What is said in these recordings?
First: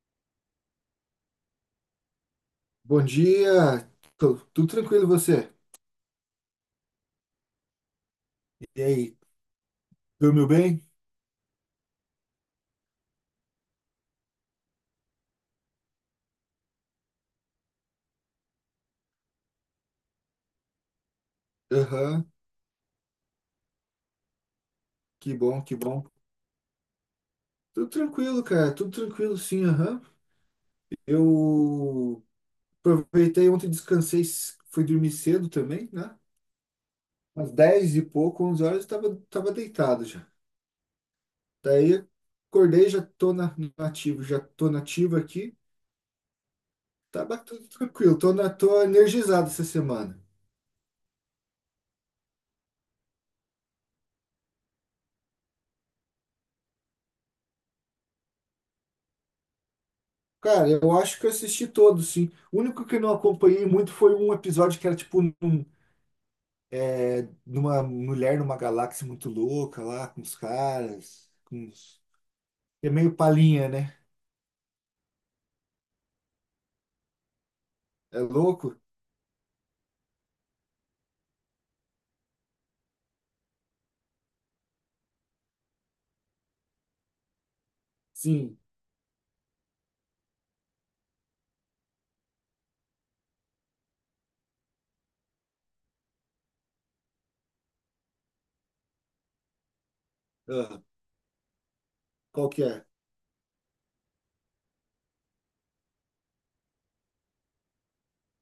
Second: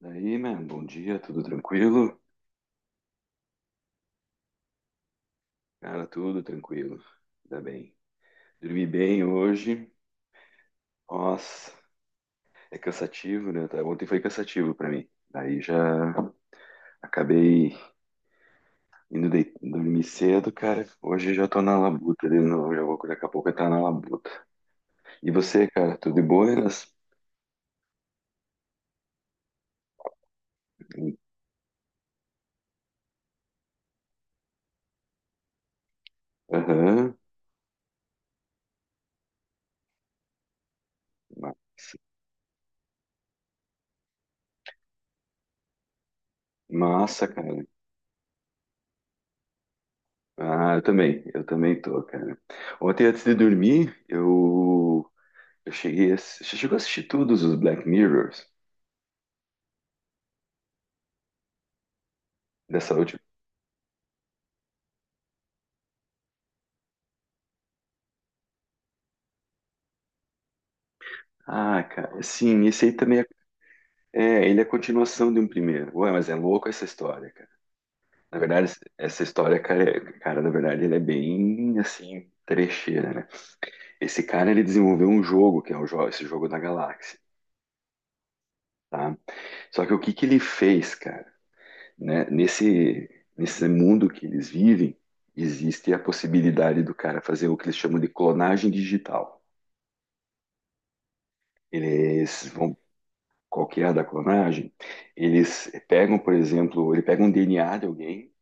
Daí, man, bom dia, tudo tranquilo? Bom dia, tudo tranquilo e você? Cara, tudo tranquilo, ainda bem. E Dormi aí, bem hoje, dormiu bem? nossa, é cansativo, né? Tá, ontem foi cansativo pra mim. Daí já acabei indo dormir cedo, cara. Hoje já tô na Aham, labuta de novo, já vou daqui a pouco tá na labuta. E que bom, você, que cara, bom. tudo de buenas? Tudo tranquilo, cara, tudo tranquilo sim, aham. Eu aproveitei ontem, descansei, fui dormir cedo também, né? Aham, Umas 10 e pouco, 11 horas, eu tava, deitado já. massa, Daí acordei, já tô no ativo, já tô nativo aqui. Tá, massa, cara. tudo tranquilo, tô energizado essa semana. Ah, eu também tô, cara. Ontem antes de dormir, eu cheguei a... Você chegou a assistir todos os Black Mirrors Cara, eu acho que eu assisti todos, sim. O único dessa que eu não última? acompanhei muito foi um episódio que era tipo um. Numa mulher numa galáxia muito louca lá, com os caras, com Ah, os... cara, sim, esse É aí meio também é, palhinha, né? é, ele é a continuação de um primeiro. Ué, mas é louco essa história, cara. É Na verdade, louco? Essa história, cara, cara, na verdade, ele é bem, assim, trecheira, né? Esse cara, ele desenvolveu um jogo, que é esse jogo da galáxia, Sim. tá? Só que o que que ele fez, cara, né? Nesse mundo que eles vivem, existe a possibilidade do cara fazer o que eles chamam de clonagem digital. Ah, Eles qual que vão é? qualquer da clonagem, eles pegam, por exemplo, ele pega um DNA de alguém,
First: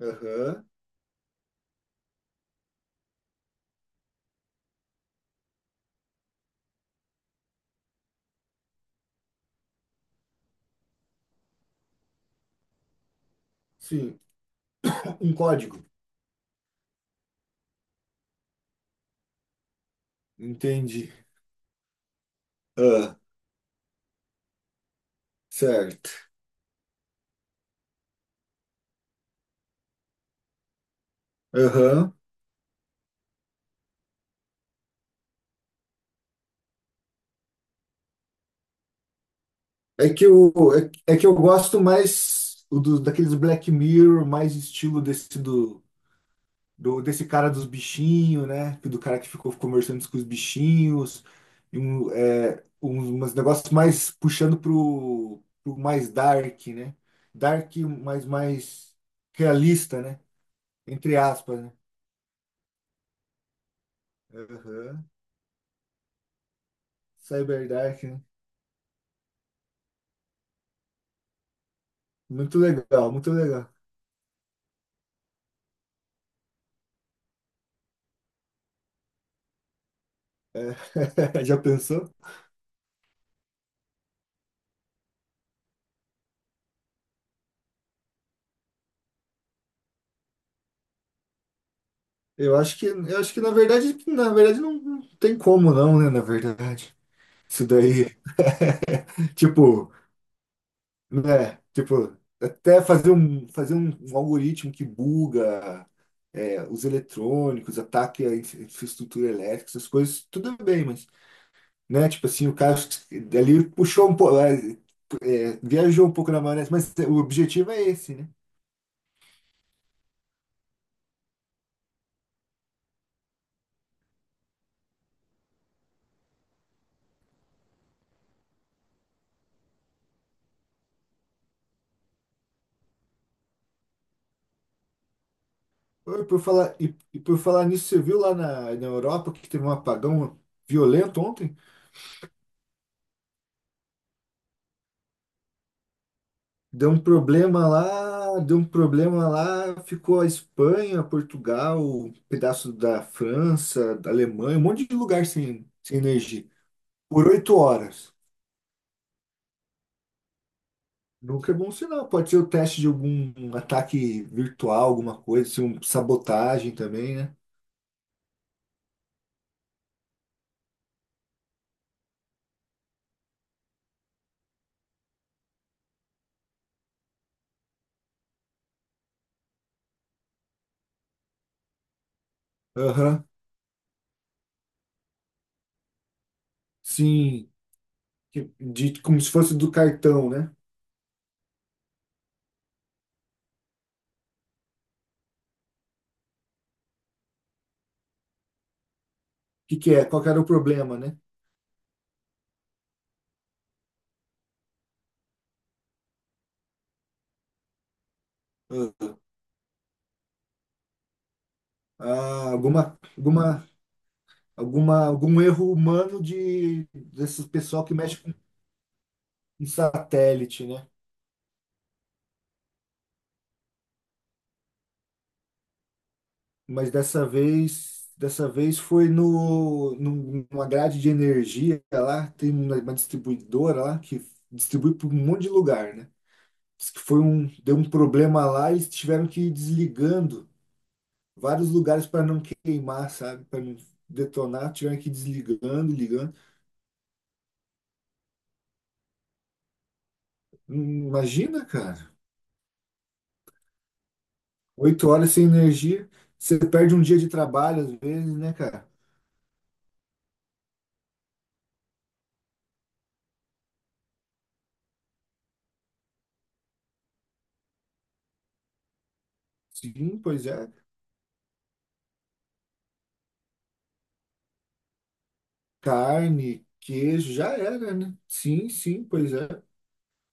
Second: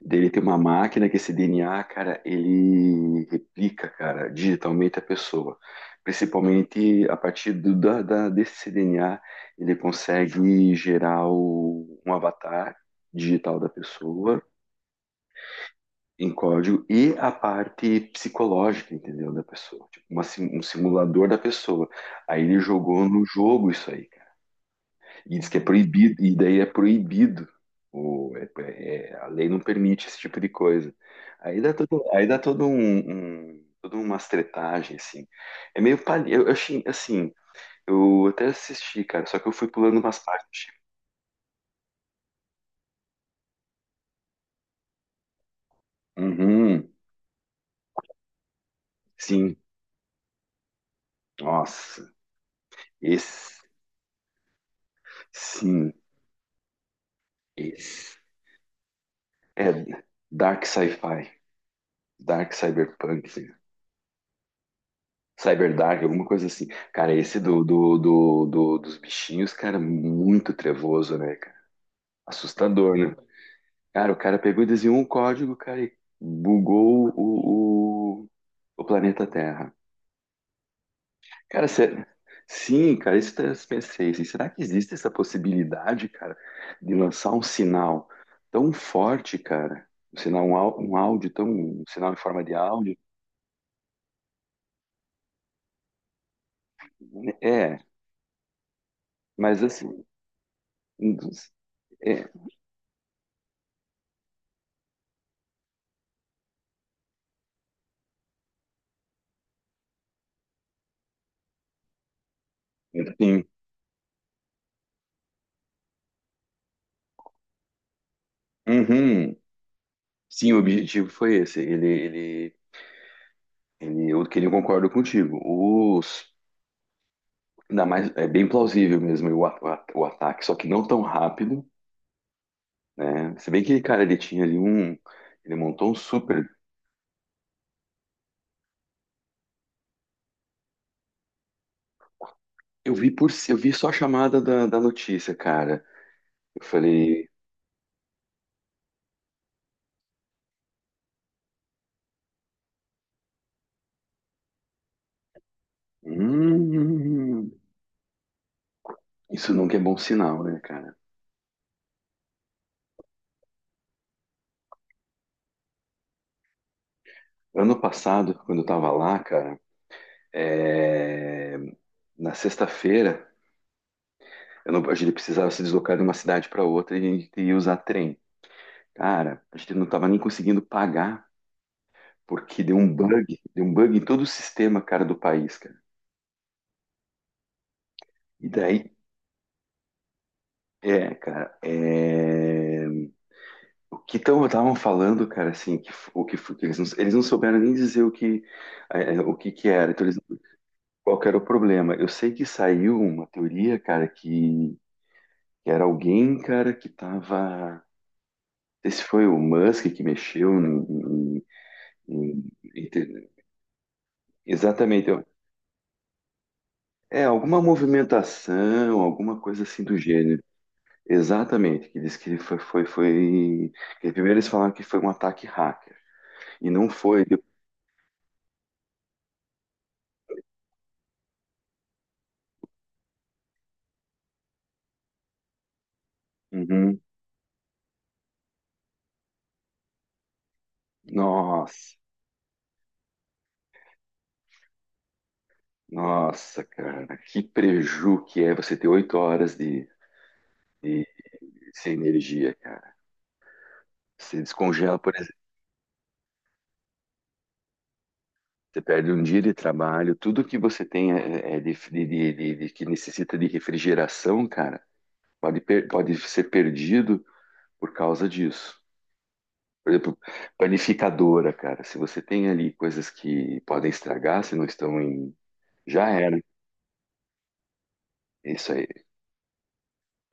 dele tem uma Aham. máquina que esse DNA, cara, ele replica, cara, digitalmente a pessoa. Principalmente a partir desse DNA, ele consegue gerar um avatar digital da Sim. pessoa Um código. em código e a parte psicológica, entendeu, da pessoa, tipo um Entendi. simulador da pessoa. Aí ele jogou Ah, no jogo isso aí. E diz que é certo. proibido, e daí é proibido. O, é- é- é, A lei não permite esse tipo de coisa. Aí dá todo, Aham. aí dá todo toda uma tretagem, assim. É meio palha. Eu achei, assim, eu até assisti, cara, só que eu fui pulando É umas que eu, partes. é que eu gosto mais daqueles Black Mirror, mais estilo desse Uhum, desse cara dos bichinhos, né? Que Do cara que ficou sim. conversando com os bichinhos, e Nossa, umas esse, negócios mais puxando pro, sim, mais dark, né? Dark, esse. mas mais É, realista, né? dark Entre sci-fi, aspas, né? dark cyberpunk, Aham. cyberdark, alguma coisa assim. Cara, esse Cyber dark, né? Dos bichinhos, cara, muito trevoso, né, cara? Muito Assustador, legal, né? muito legal. Cara, o cara pegou e desenhou um código, cara, e bugou o planeta Terra. Já Cara, pensou? sim, cara, isso tá, eu pensei, assim, será que existe essa possibilidade, cara, de lançar um sinal tão forte, cara? Um sinal, um áudio tão, um sinal em forma de áudio? Eu acho que na verdade, não, não tem como não, né? Na verdade, isso É, daí, mas tipo assim, né? Tipo, é, até fazer um, algoritmo que buga, os eletrônicos, ataque a infraestrutura elétrica, essas coisas, tudo bem, mas, né? Tipo assim, o cara enfim. ali puxou um pouco, viajou um pouco na maionese, mas o objetivo é esse, né? Uhum. Sim, o objetivo foi esse. Ele, eu, que ele concordo contigo. Os, ainda mais, é bem plausível mesmo o ataque, só que não tão rápido, né? Se bem que, cara, ele tinha ali um, ele montou um Oi. Super. Por falar nisso, você viu lá na Europa que teve um apagão violento ontem? Eu vi só a chamada da, da notícia, cara. Eu Deu um falei, problema lá, deu um problema lá, ficou a Espanha, Portugal, um pedaço da França, da Alemanha, um monte de lugar sem energia. Por hum, oito horas. isso nunca é bom sinal, né, cara? Nunca é bom sinal. Pode ser o teste de algum ataque virtual, alguma coisa, se um sabotagem também, né? Ano passado, quando eu tava lá, cara, é, na sexta-feira, eu não- a gente precisava se deslocar de uma cidade para outra e usar trem. Cara, a gente não tava nem conseguindo pagar, porque Aham, deu um bug em todo o sistema, cara, do país, cara. sim. E daí, Como se fosse do cartão, né? O é, cara, é... o que estavam falando, cara, assim, o que, que eles não souberam nem dizer o que, o que que que era, que é? então eles, Qual que era o problema, né? qual que era o problema. Eu sei que saiu uma teoria, cara, que era alguém, cara, que tava, não sei se Ah, foi o Musk que mexeu em- em- ah, em- alguma, ter- alguma, exatamente, algum erro humano é, desse alguma pessoal que mexe movimentação, alguma coisa em assim do gênero. satélite, né? Exatamente, que diz que foi. Que primeiro eles falaram que foi um ataque hacker. E não Mas foi. dessa vez, foi no, num- numa grade de energia lá, tem uma distribuidora lá que distribui para um monte de lugar, né? Diz que Uhum. Deu um problema lá, e eles tiveram que ir desligando vários Nossa, lugares para não queimar, sabe? Para não detonar, tiveram que ir desligando, ligando. nossa, cara, que preju que é você ter 8 horas de- Imagina, sem cara, energia, cara. Você descongela, oito por horas exemplo, sem energia, você perde um dia de trabalho às vezes, né, você cara? perde um dia de trabalho, tudo que você tem que necessita de refrigeração, cara, pode ser perdido por causa disso. Por exemplo, Sim, pois é. panificadora, cara. Se você tem ali coisas que podem estragar, se não estão em. Já era. Carne, queijo, já era, né? É Sim, isso aí. sim, pois é.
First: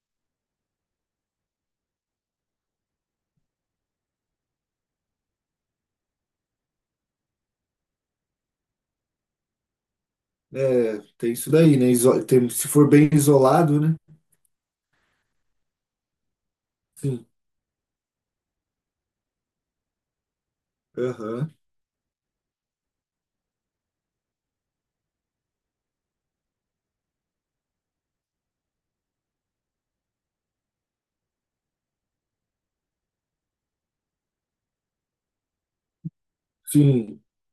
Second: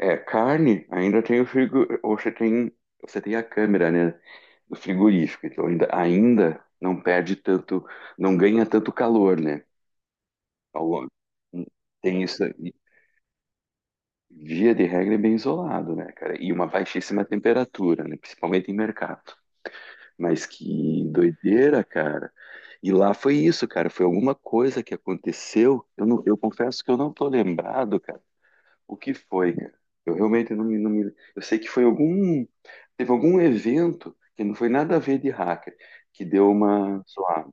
É, carne, ainda tem o frigo. Ou você tem a câmera, né? Do frigorífico. Então ainda não perde tanto. Não ganha tanto calor, né? Ao É, longo. tem isso daí, né? Tem isso Se aí. for bem isolado, né? Via de regra é bem isolado, né, cara? E uma baixíssima Sim, temperatura, né? Principalmente em mercado. Mas que aham. doideira, cara. E lá foi isso, cara. Foi alguma coisa que aconteceu. Eu, não, eu confesso que eu não tô lembrado, cara. O que foi, cara? Eu realmente não me, não me. Eu sei que foi algum. Teve algum evento que não foi nada a ver de hacker, que deu uma Sim. zoada.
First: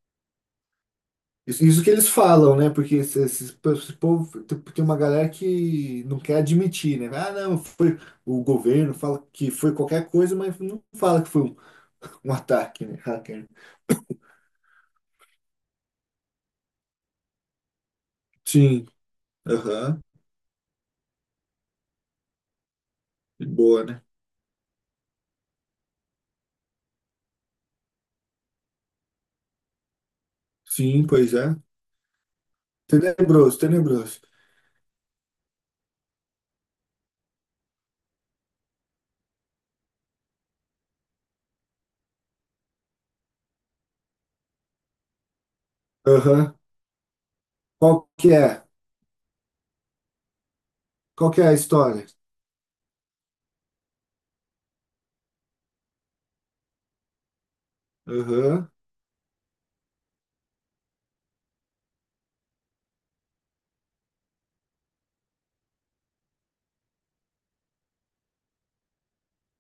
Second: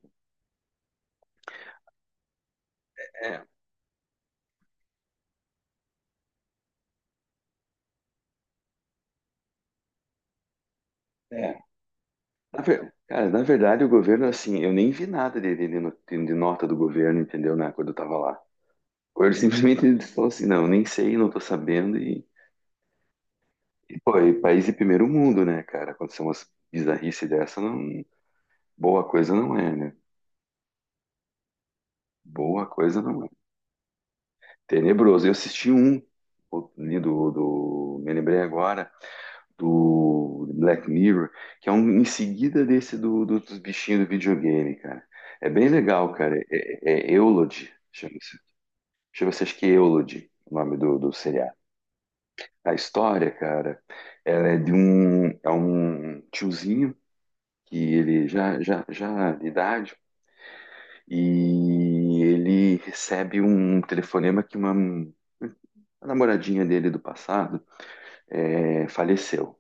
Isso que eles falam, né? Porque É, esse povo, tem uma galera que não quer admitir, né? Ah, não, foi o governo fala que foi qualquer coisa, mas não fala que foi é. Um ataque, né? Cara, na Hacker. verdade, o governo, assim, eu nem vi nada de, de no- de nota do governo, entendeu, né, quando eu tava lá. Sim, Ou ele simplesmente aham. falou assim: não, nem sei, não tô sabendo, e Boa, E, né? pô, e país de primeiro mundo, né, cara? Acontecer umas bizarrice dessa, não... boa coisa não é, né? Sim, pois é. Boa coisa não é. Tenebroso, tenebroso. Tenebroso. Eu assisti um, ali me lembrei agora, do Black Mirror, que é um em seguida desse dos bichinhos do videogame, cara. É bem legal, cara. Aham. É, Eulogy, Qual que chama-se. é? Chama-se, acho que Eulogy, o nome do Qual que é seriado. a história? A história, cara, ela é de um, é um tiozinho que ele já, Aham, já, já de idade, e ele recebe um telefonema que uma, a namoradinha dele do passado faleceu.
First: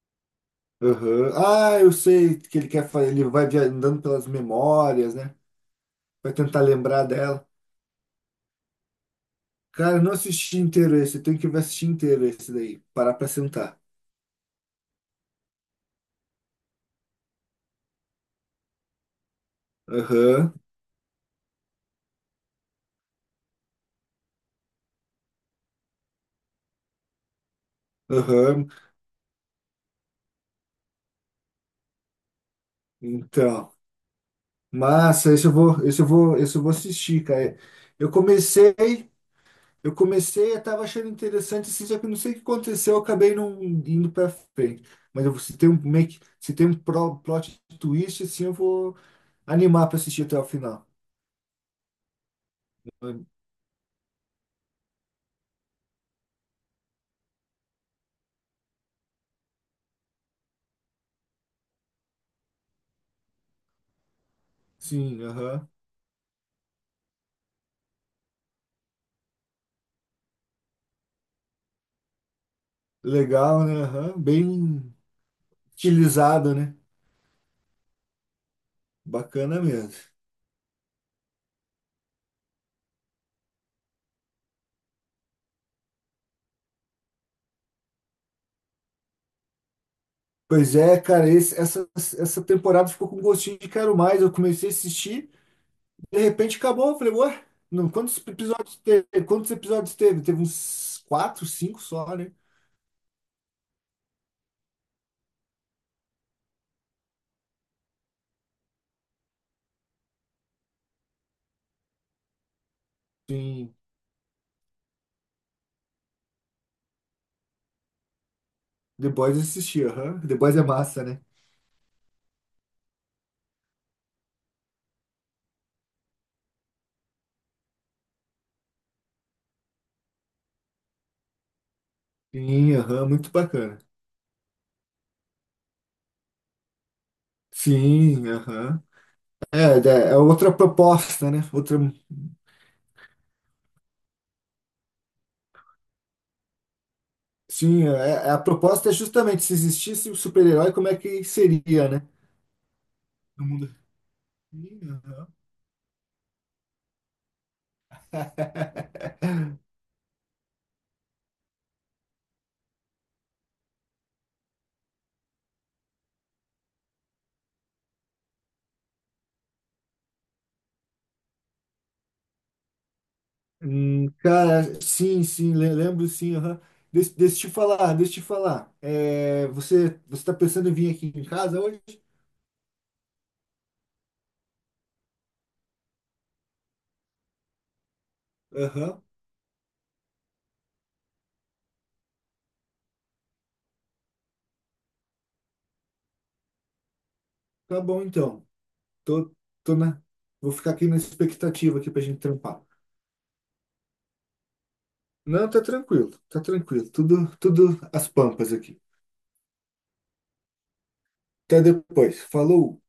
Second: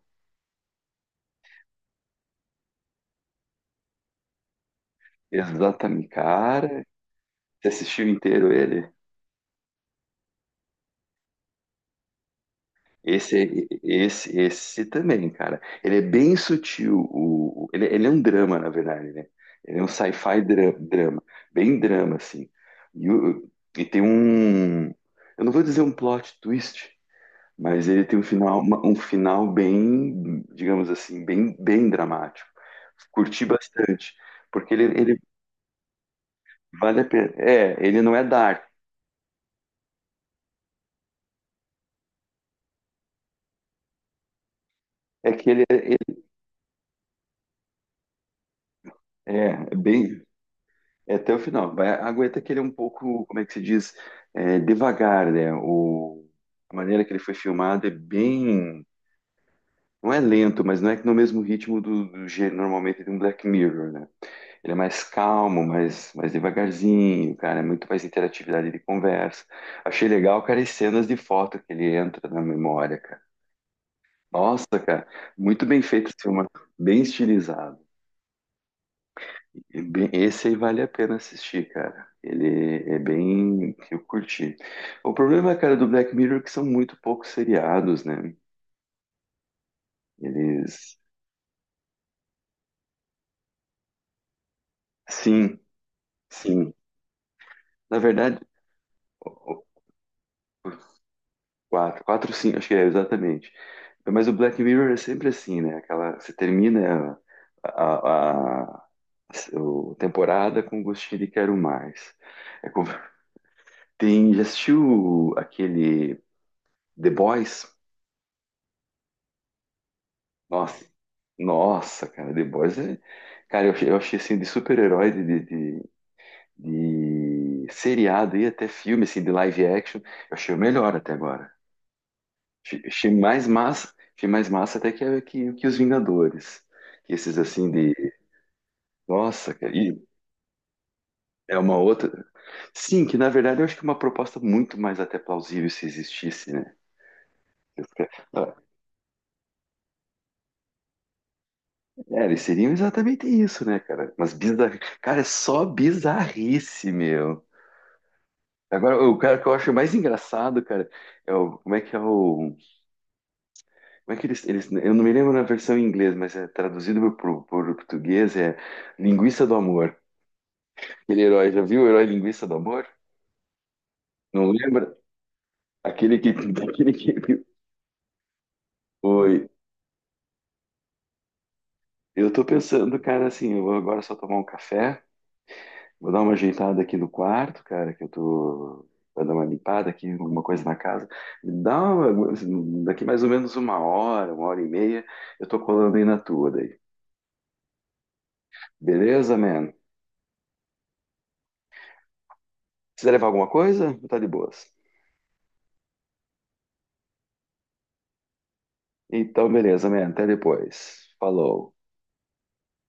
aham. Ah, eu sei que ele quer fazer, ele vai andando pelas memórias, né? Exatamente, Vai tentar cara. lembrar dela. Você assistiu inteiro ele? Cara, eu não assisti inteiro esse, eu tenho que ver assistir inteiro esse daí, parar pra Esse, sentar. esse, esse também, cara. Ele é bem sutil. Ele é um drama, na verdade, né? Ele é um sci-fi Aham, drama, bem drama, assim. E, o- e tem um, eu não vou dizer um plot twist, mas ele tem um final, aham. Um final bem, digamos assim, bem, bem dramático. Curti Então, bastante, porque ele massa, esse eu vou vale a assistir, pena. cara. É, ele Eu não é dark, comecei, eu comecei, eu tava achando interessante assim, só que eu não sei o que aconteceu, eu acabei não indo pra frente. Mas é eu, que se ele, tem um, ele- make se tem um plot twist, assim, eu vou é é animar pra bem assistir até o final. é até o final. Vai, aguenta que ele é um pouco, como é que se diz, é, devagar, né? O, a maneira que ele foi filmado é bem não é lento, mas não é que no mesmo ritmo normalmente de um Black Mirror, né? Ele é mais Sim, calmo, aham. mais devagarzinho, cara, é muito mais interatividade de conversa. Achei legal, cara, as cenas de foto que ele entra na memória, cara. Legal, né? Aham. Nossa, Bem cara, muito bem feito esse filme, utilizado, né? bem estilizado. Bacana E mesmo. bem- esse aí vale a pena assistir, cara. Ele é bem, eu curti. O problema, cara, do Black Mirror é que são muito poucos seriados, né? Pois Eles, é, cara, essa temporada ficou com gostinho de quero mais. Eu comecei a assistir, sim, de repente sim. acabou. Eu falei, ué, não, Na quantos verdade, episódios teve? Quantos episódios teve? Teve uns quatro, cinco quatro, só, né? quatro, cinco, acho que é, exatamente. Mas o Black Mirror é sempre assim, né? Aquela, você termina a, a temporada com gostinho de quero mais. É como- Sim, tem, já assistiu aquele The Boys? The Boys eu assisti, aham. The Boys é Nossa, massa, né? nossa, cara, The Boys é... Cara, eu achei assim de super-herói, de seriado e até filme, assim, de live action, eu achei o melhor até agora. Sim, Achei aham, achei muito mais bacana. massa, achei mais massa até que os Vingadores. Esses assim de. Sim, aham. Nossa, É, cara, e É outra proposta, né? é uma Outra. outra. Sim, que na verdade eu acho que é uma proposta muito mais até plausível se existisse, né? Eu Sim, fica- a ah, proposta é justamente se existisse o super-herói, como é que seria, né? é, eles seriam exatamente No isso, mundo. né, cara? Mas bizarro. Ih, Cara, é aham. só bizarrice, meu. Agora, o cara que eu acho mais engraçado, cara, é o. Como é que é o. Como é que eles. Eles eu não me lembro na versão em inglês, mas é traduzido para o português, é Linguiça do Amor. Aquele herói, já viu o herói linguiça do amor? Não Cara, lembra? sim, sim, lembro Aquele que, sim. Aham. aquele Deixa que... eu te falar, deixa eu te falar. É, Oi. Você tá pensando em vir aqui em casa hoje? Eu tô pensando, cara, assim, eu vou agora só tomar um café, vou dar uma ajeitada aqui no quarto, cara, que eu tô... Aham, Vai dar uma limpada aqui, alguma coisa na casa. Dá uma... Daqui mais ou menos uma hora e meia, eu tô colando aí na tua daí. tá bom então. Tô, Beleza, man? tô na, Vou ficar aqui na expectativa aqui pra gente trampar. Precisa levar alguma coisa? Tá de boas. Não, tá tranquilo, tá tranquilo. Tudo, tudo às pampas aqui. Então, beleza, man. Até depois. Até Falou. depois. Falou!